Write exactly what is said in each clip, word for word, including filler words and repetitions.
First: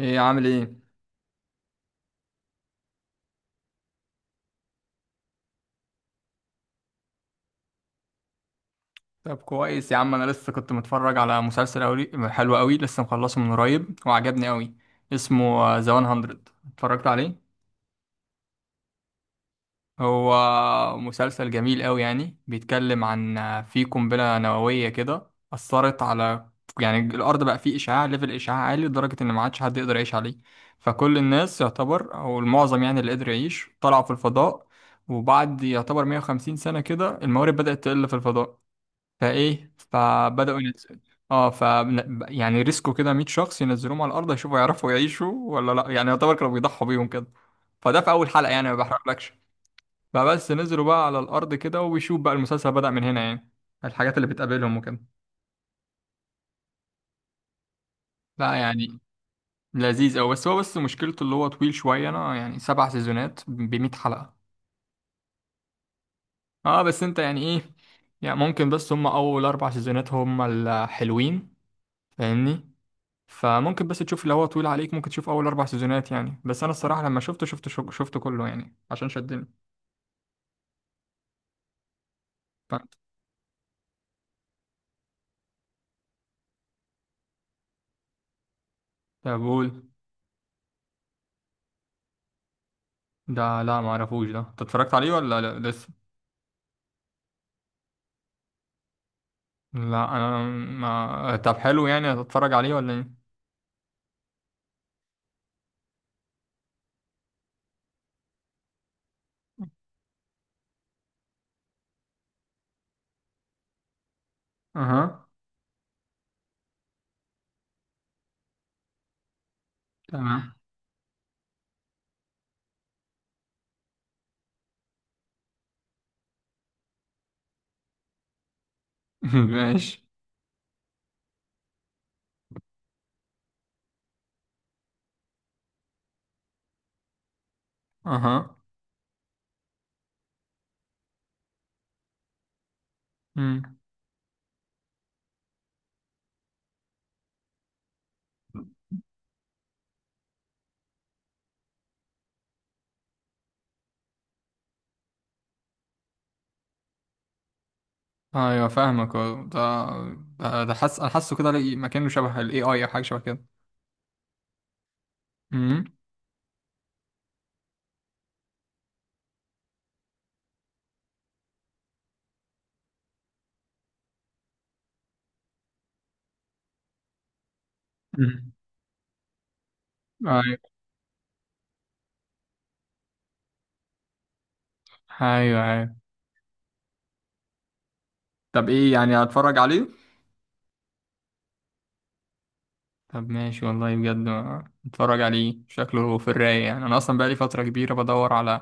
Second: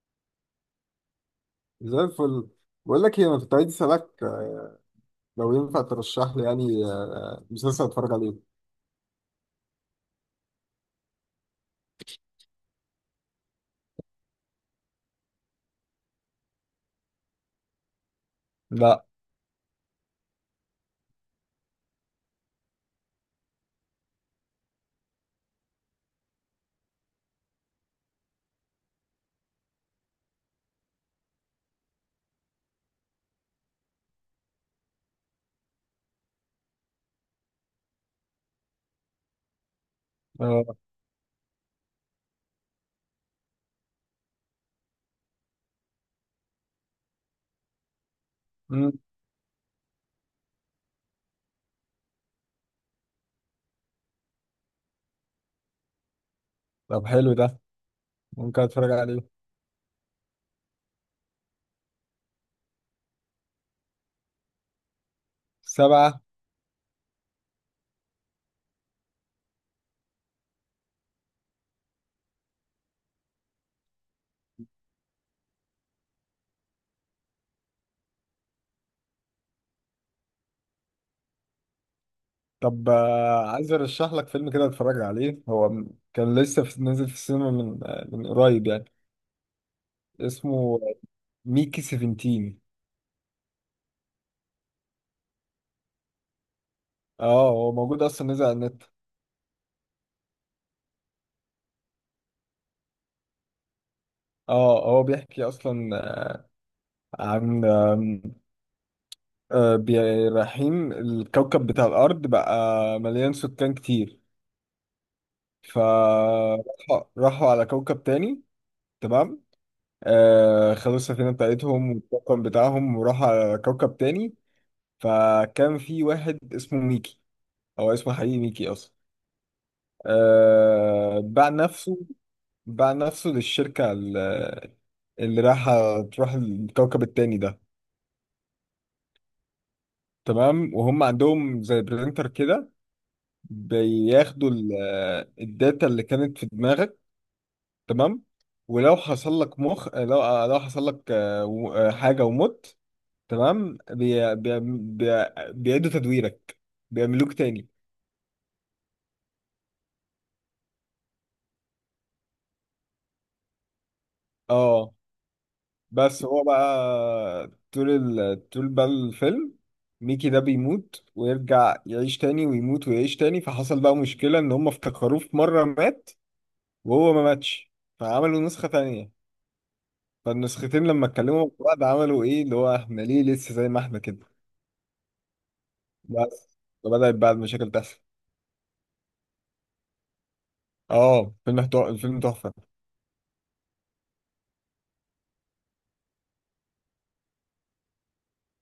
ايه عامل ايه؟ زي الفل. بقول لك ايه، انا كنت عايز اسالك، آه، لو ينفع ترشح لي يعني آه، مسلسل اتفرج عليه. طب كويس يا عم، انا لسه كنت متفرج على مسلسل أولي حلو قوي، لسه مخلصه من قريب وعجبني قوي. اسمه ذا ميه. اتفرجت عليه؟ لا. هو مسلسل جميل قوي، يعني بيتكلم عن آه، في قنبلة نووية كده أثرت على يعني الأرض، بقى فيه إشعاع، ليفل إشعاع عالي لدرجة إن ما عادش حد يقدر يعيش عليه. فكل الناس يعتبر، أو المعظم يعني، اللي قدر يعيش طلعوا في الفضاء. وبعد يعتبر 150 سنة كده، الموارد بدأت تقل في الفضاء، فايه فبداوا آه. ينزلوا. اه ف يعني ريسكوا كده 100 شخص، ينزلوهم على الارض يشوفوا يعرفوا يعيشوا ولا لا، يعني يعتبر كانوا بيضحوا بيهم كده. فده في اول حلقه يعني، ما مم. بحرقلكش. فبس نزلوا بقى على الارض كده، وبيشوف بقى المسلسل بدأ من هنا يعني، الحاجات اللي بتقابلهم وكده. طب حلو ده، لا ممكن اتفرج يعني، عليه. لذيذ أوي، بس هو بس مشكلته اللي هو طويل شويه، انا يعني سبع سيزونات ب 100 حلقه. سبعة. اه، بس انت يعني ايه. يعني ممكن، بس هم اول اربع سيزونات هم الحلوين، فاهمني؟ فممكن بس تشوف، لو هو طويل عليك ممكن تشوف اول اربع سيزونات يعني، بس انا الصراحه لما شفته شفته شو- شفته كله يعني عشان شدني. فهمت؟ طب، آه، عايز ارشح لك فيلم كده اتفرج عليه، هو م- كان لسه في، نازل في السينما من آه، من قريب يعني. طب قول. اسمه ميكي سفنتين. ده لا ما اعرفوش ده، انت اتفرجت عليه ولا لا لسه؟ اه، هو موجود اصلا نزل على النت. لا انا ما طب حلو، يعني هتتفرج عليه ولا ايه؟ اه هو بيحكي اصلا آه، عن، آم، آه، بي- رايحين الكوكب بتاع الارض بقى، مليان سكان كتير. اها. فراحوا راحوا على كوكب تاني. تمام. تمام. آه، خدوا السفينة بتاعتهم والطاقم بتاعهم وراحوا على كوكب تاني. فكان في واحد اسمه ميكي، هو اسمه حقيقي ميكي أصلا. ماشي. آه باع نفسه باع نفسه للشركة ال- اللي رايحة تروح الكوكب التاني ده. اها. تمام، وهم عندهم زي برينتر كده، امم. بياخدوا ال- الداتا اللي كانت في دماغك. تمام، ولو حصل لك مخ، لو لو حصل لك آه، و- آه، حاجة ومت. تمام. بي... بي... بي... بيعيدوا تدويرك، بيعملوك تاني. ايوه فاهمك، أه. ده ده ده حاسس، انا حاسه كده لقي- مكانه شبه الاي اي او، حاجه شبه كده. اه، امم. بس هو بقى طول، ال... طول بقى الفيلم، ميكي ده بيموت ويرجع يعيش تاني ويموت ويعيش تاني، فحصل بقى مشكلة ان هم افتكروه في مرة مات وهو ما ماتش، فعملوا أمم. نسخة تانية. ايوه فالنسختين لما اتكلموا مع بعض عملوا ايه؟ اللي هو احنا ليه لسه زي ما احنا كده؟ ايوه ايوه. بس فبدأت بقى المشاكل تحصل. طب ايه يعني، هتفرج عليه؟ اه، فيلم تحفة، الفيلم تحفة. طب ماشي والله بجد، اتفرج عليه شكله في الرايق يعني، انا اصلا بقالي فتره كبيره بدور على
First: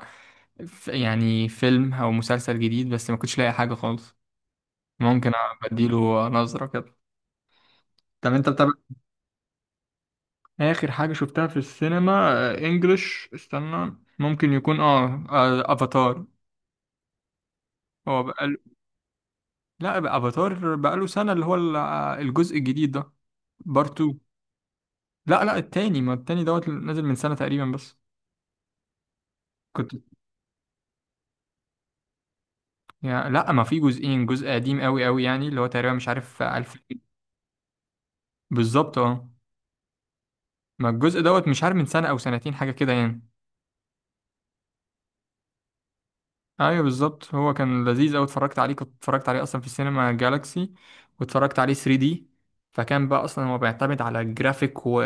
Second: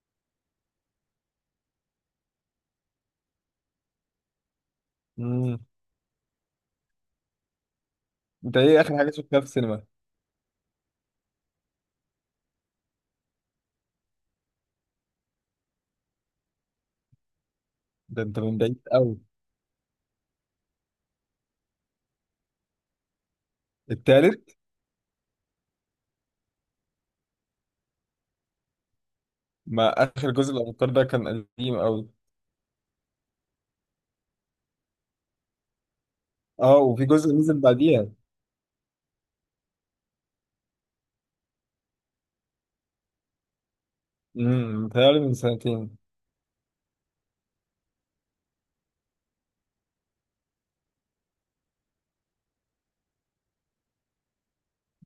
ف- يعني فيلم او مسلسل جديد، بس ما كنتش لاقي حاجه خالص. ممكن مم. اديله نظره كده. طب انت انت بتابع؟ ايه اخر حاجة شفتها في السينما؟ اخر حاجه شفتها في السينما آه، انجلش، استنى ممكن يكون اه آه، افاتار. هو ده انت بقاله. من بعيد قوي. لا، بقى افاتار بقاله سنه، اللي هو ال- آه، الجزء الجديد ده، بارت اتنين. التالت. لا لا، التاني، ما التاني دوت نازل من سنه تقريبا بس. كنت. ما اخر جزء الابطال ده كان قديم قوي. يا لا ما في جزئين، جزء قديم قوي قوي يعني، اللي هو تقريبا مش عارف ألف. اه، وفي جزء نزل بعديها. بالظبط اه. ما الجزء دوت مش عارف من سنة أو سنتين حاجة كده يعني. امم متهيألي من سنتين. أيوه بالظبط، هو كان لذيذ أوي. اتفرجت عليه، كنت اتفرجت عليه أصلا في السينما جالاكسي، واتفرجت عليه ثري دي. فكان بقى أصلا هو بيعتمد على الجرافيك، و...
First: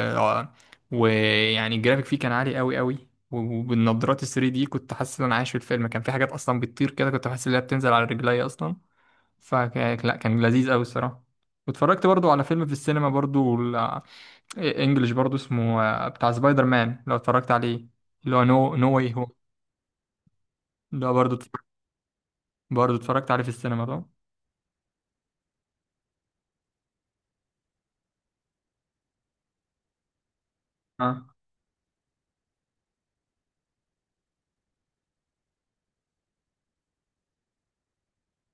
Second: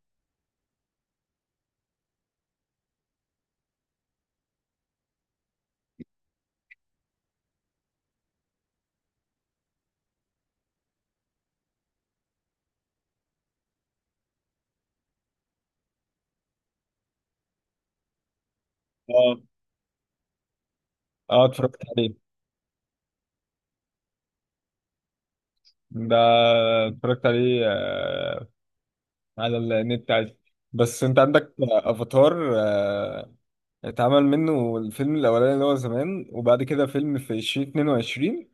ويعني الجرافيك فيه كان عالي قوي قوي، وبالنظارات ال ثري دي كنت حاسس إن أنا عايش في الفيلم، كان في حاجات أصلا بتطير كده كنت حاسس إن هي بتنزل على رجلي أصلا. فلا كان لذيذ قوي الصراحه. واتفرجت برضو على فيلم في السينما برضو ال- انجلش برضو، اسمه آه، بتاع سبايدر مان لو اتفرجت عليه، اللي هو نو نو واي هو. اه ده برضو اه اتفرجت- اتفرجت عليه، برضو اتفرجت عليه في السينما ده. ده اتفرجت عليه آه، على النت عادي. بس انت اه عندك افاتار، آه اتعمل منه الفيلم الاولاني اللي هو زمان، وبعد كده فيلم في ألفين واتنين وعشرين،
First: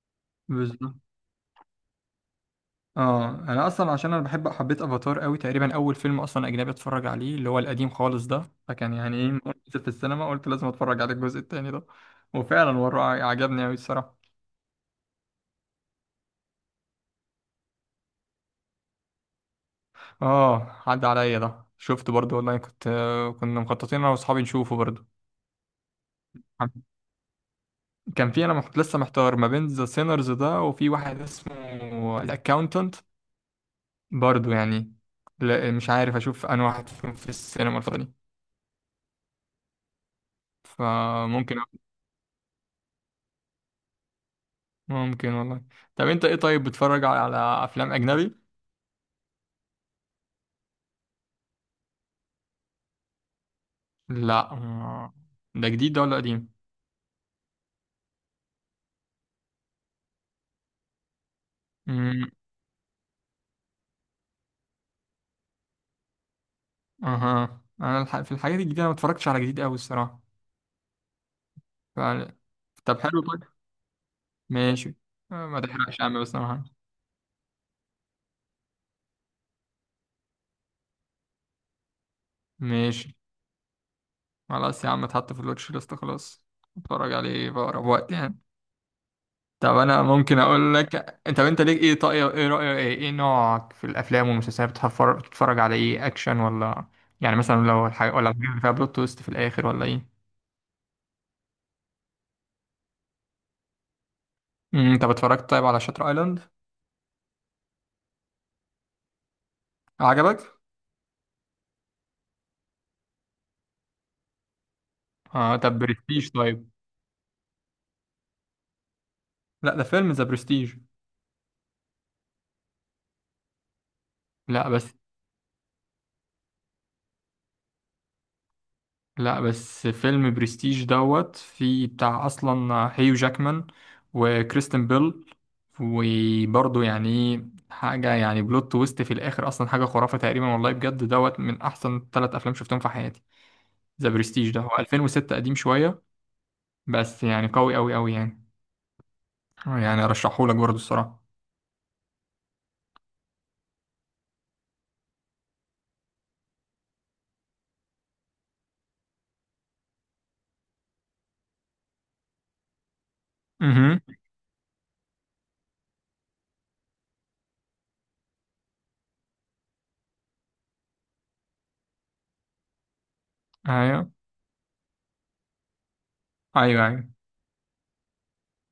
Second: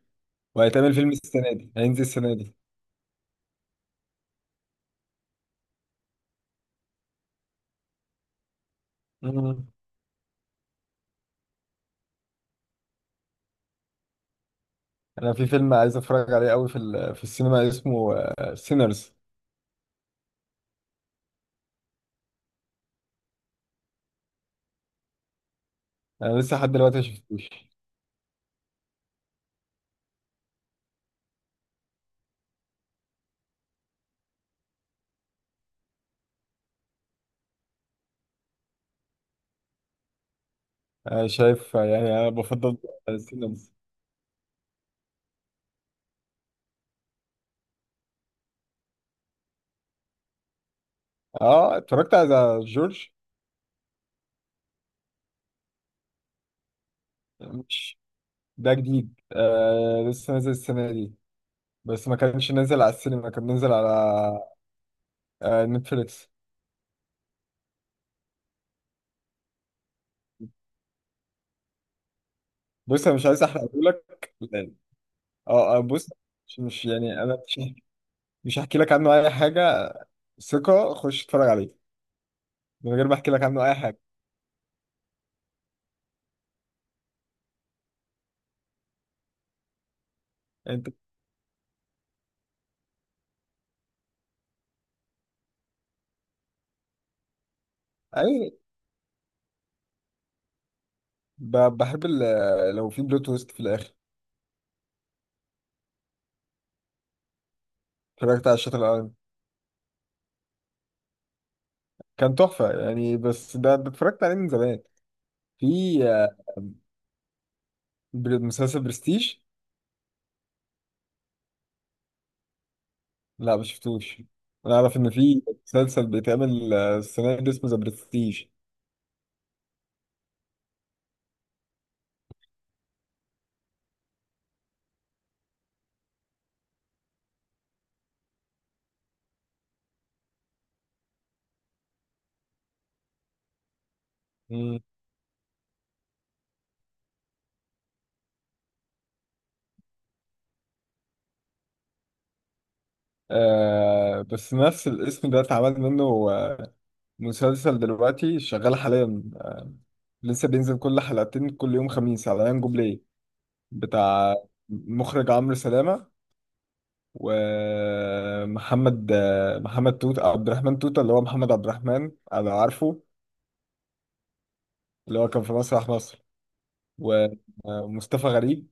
وهيتعمل بالظبط. فيلم السنة دي، هينزل السنة دي. اه انا اصلا عشان انا بحب حبيت افاتار قوي، تقريبا اول فيلم اصلا اجنبي اتفرج عليه اللي هو القديم خالص ده، فكان يعني ايه، مم. نزل في السينما قلت لازم اتفرج على الجزء التاني ده، وفعلا وراه عجبني قوي الصراحه. انا في فيلم عايز اتفرج عليه قوي في ال- في السينما، اسمه سينرز. اه عدى عليا ده، شفته برضو والله، كنت آه، كنا مخططين انا واصحابي نشوفه برضو. انا لسه لحد دلوقتي ما شفتوش. كان في انا محت... لسه محتار ما بين ذا سينرز ده، وفي واحد اسمه الاكاونتنت برضو يعني. لا مش عارف اشوف انا واحد فيهم في السينما الفترة دي. آه، فممكن. شايف، آه، يعني انا بفضل سينرز. ممكن والله. طب انت ايه طيب، بتتفرج على على افلام اجنبي؟ اه، اتفرجت على جورج. لا آه. ده جديد ده ولا قديم؟ مش ده جديد، آه لسه نازل السنه دي، بس ما امم. كانش نازل على السينما، كان نازل على آه نتفليكس. اها، انا الح... في الحاجات الجديدة انا ما اتفرجتش على جديد قوي الصراحة. ف... طب بص، انا حلو مش عايز طيب. احرقه لك. ماشي. آه، ما اه، آه، تحرقش يا بص، عم، بس أنا مش هعمل. مش- يعني انا مش مش هحكي لك عنه اي حاجه. ثقه، خش اتفرج عليه من ماشي. غير ما احكي لك عنه اي حاجه. خلاص يا عم اتحط في الواتش ليست خلاص، اتفرج عليه في اقرب وقت يعني. طب انا ممكن اقول انت لك، انت انت ليك ايه، طاقية ايه رأيك، ايه ايه نوعك في الافلام والمسلسلات، بتفر- بتتفرج على ايه، اكشن ولا يعني، مثلا لو الحاجة ولا الحاجات اي اللي فيها بلوت تويست في الاخر ولا ايه؟ ب- بحب ال- لو في بلوت تويست في الاخر. امم، انت اتفرجت طيب على شاتر ايلاند؟ اتفرجت على شاتر ايلاند، عجبك؟ كان تحفه يعني، بس ده ده اتفرجت عليه من زمان. اه، في، طب برستيج آه، طيب. بر- مسلسل برستيج. لا، ده فيلم ذا برستيج. لا ما شفتوش. لا انا بس. اعرف ان في مسلسل بيتعمل آه، السنه دي اسمه ذا برستيج. لا بس، فيلم برستيج دوت، في بتاع اصلا هيو جاكمان وكريستن بيل، وبرضه يعني إيه، حاجه يعني بلوت تويست في الاخر اصلا، حاجه خرافه تقريبا، والله بجد دوت من احسن ثلاث افلام شفتهم في حياتي. ذا برستيج ده هو مم. الفين وستة، قديم شويه بس يعني قوي قوي قوي يعني، يعني ارشحهولك برضه الصراحه. آه، بس نفس الاسم ده اتعمل منه آه، مسلسل دلوقتي شغال حاليا، لسه بينزل كل حلقتين كل يوم خميس على يانجو بلاي، اها. بتاع مخرج عمرو سلامة، ومحمد محمد توت عبد الرحمن توتة، اللي هو محمد عبد الرحمن انا عارفه، ايوه اللي هو كان في مسرح مصر، ايوه ايوه. و- ومصطفى غريب.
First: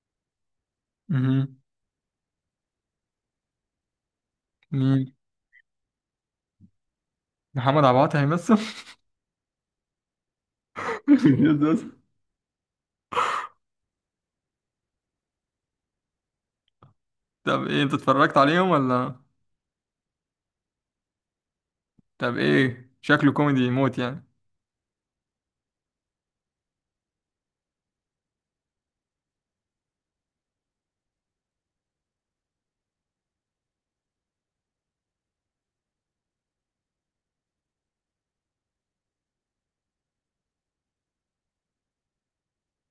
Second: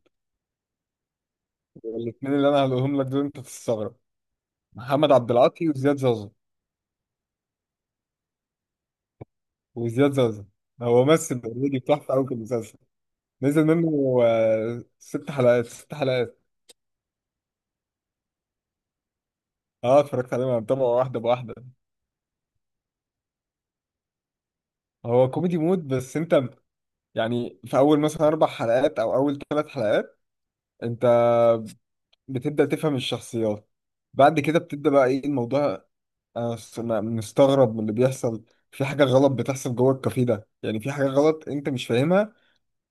اها. والاثنين اللي انا هقولهم لك دول انت تستغرب، محمد مين؟ عبد العاطي وزياد زازا. محمد عبد العاطي هيمثل؟ وزياد زازا هو ممثل اوريدي، بتحفه قوي في المسلسل. نزل منه آه، ست حلقات، ست حلقات. طب ايه، انت اتفرجت عليهم ولا؟ اه اتفرجت عليه، انا متابعه واحده بواحده. طب ايه شكله، كوميدي موت يعني؟ هو كوميدي مود، بس انت يعني في اول مثلا اربع حلقات او اول ثلاث حلقات، انت بتبدأ تفهم الشخصيات، بعد كده بتبدأ بقى ايه الموضوع. أنا س- أنا مستغرب من اللي بيحصل، في حاجة غلط بتحصل جوه الكافيه ده، يعني في حاجة غلط انت مش فاهمها.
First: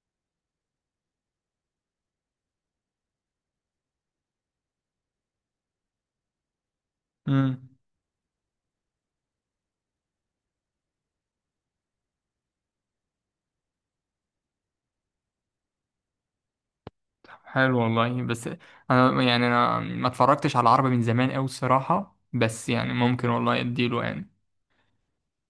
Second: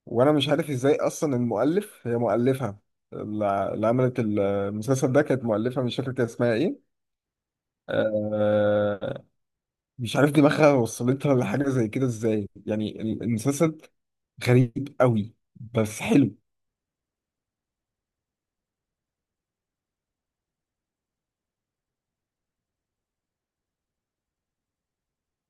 وانا مش عارف ازاي اصلا المؤلف، هي مؤلفها، اللي اللي عملت المسلسل ده، كانت مؤلفة مش فاكر كان اسمها ايه. امم. آه، مش عارف دماغها وصلتها لحاجة زي كده ازاي، يعني ال- المسلسل غريب قوي، بس حلو. حلو والله، بس انا يعني انا ما اتفرجتش على العربي من زمان قوي الصراحه، بس يعني ممكن والله اديله يعني،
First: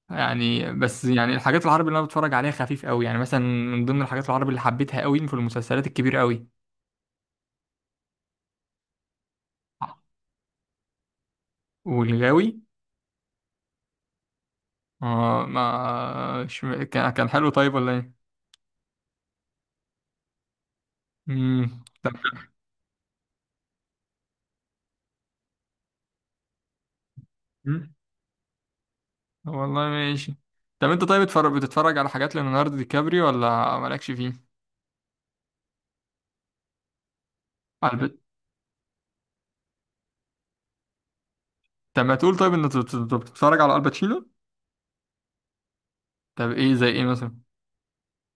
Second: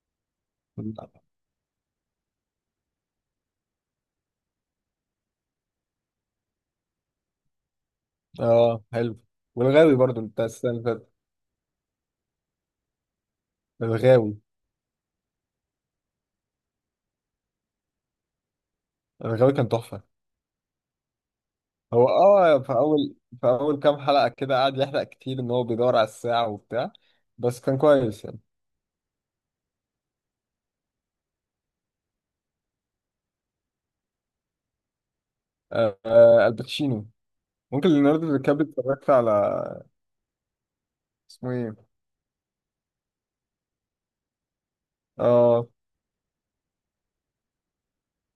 يعني بس يعني الحاجات العربي اللي انا بتفرج عليها خفيف قوي يعني، مثلا من ضمن الحاجات العربي اللي حبيتها قوي في المسلسلات الكبيره قوي اه، حلو، والغاوي برضو انت السنة اللي فاتت، والغاوي. الغاوي. اه، ما ش... كان كان حلو طيب ولا ايه؟ الغاوي كان تحفة. امم هو طب. اه في أول، في أول كام حلقة كده قعد يحرق كتير، إن هو بيدور على الساعة وبتاع، بس كان مم. كويس يعني. والله ماشي. طب انت طيب، بتفرج بتتفرج على حاجات ليوناردو دي كابريو ولا مالكش فيه؟ آه آه، الباتشينو، ممكن ليوناردو دي كابري اتفرجت على، اسمه ايه؟ طب ما تقول طيب، ان انت أنت بتتفرج على الباتشينو. اه، طب ايه، زي ايه مثلا؟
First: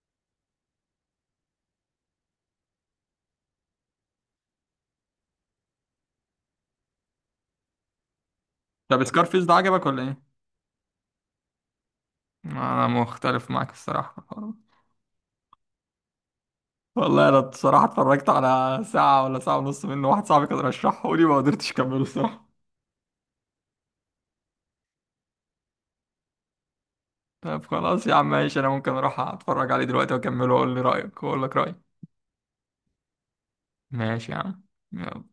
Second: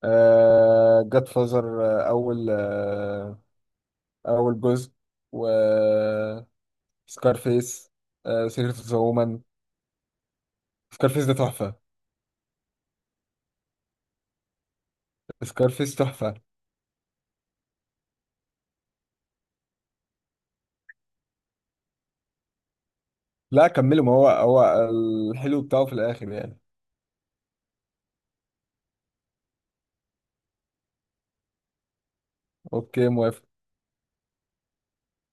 آه جاد فازر، آه أول، آه أول جزء، و سكارفيس، آه سيكريت اوف ذا طب وومن. سكارفيس ده عجبك ولا ايه؟ سكارفيس ده تحفة. انا مختلف معاك الصراحه في الحوار ده. سكارفيس تحفة. والله انا الصراحه اتفرجت على ساعه ولا ساعه ونص منه، واحد صاحبي كان رشحه لي ما قدرتش اكمله الصراحه. لا كمله، ما هو هو الحلو بتاعه في الآخر يعني. طب خلاص يا عم ماشي، انا ممكن اروح اتفرج عليه دلوقتي واكمله، واقول لي رايك واقول لك رايي. اوكي، موافق. ماشي يا عم. يلا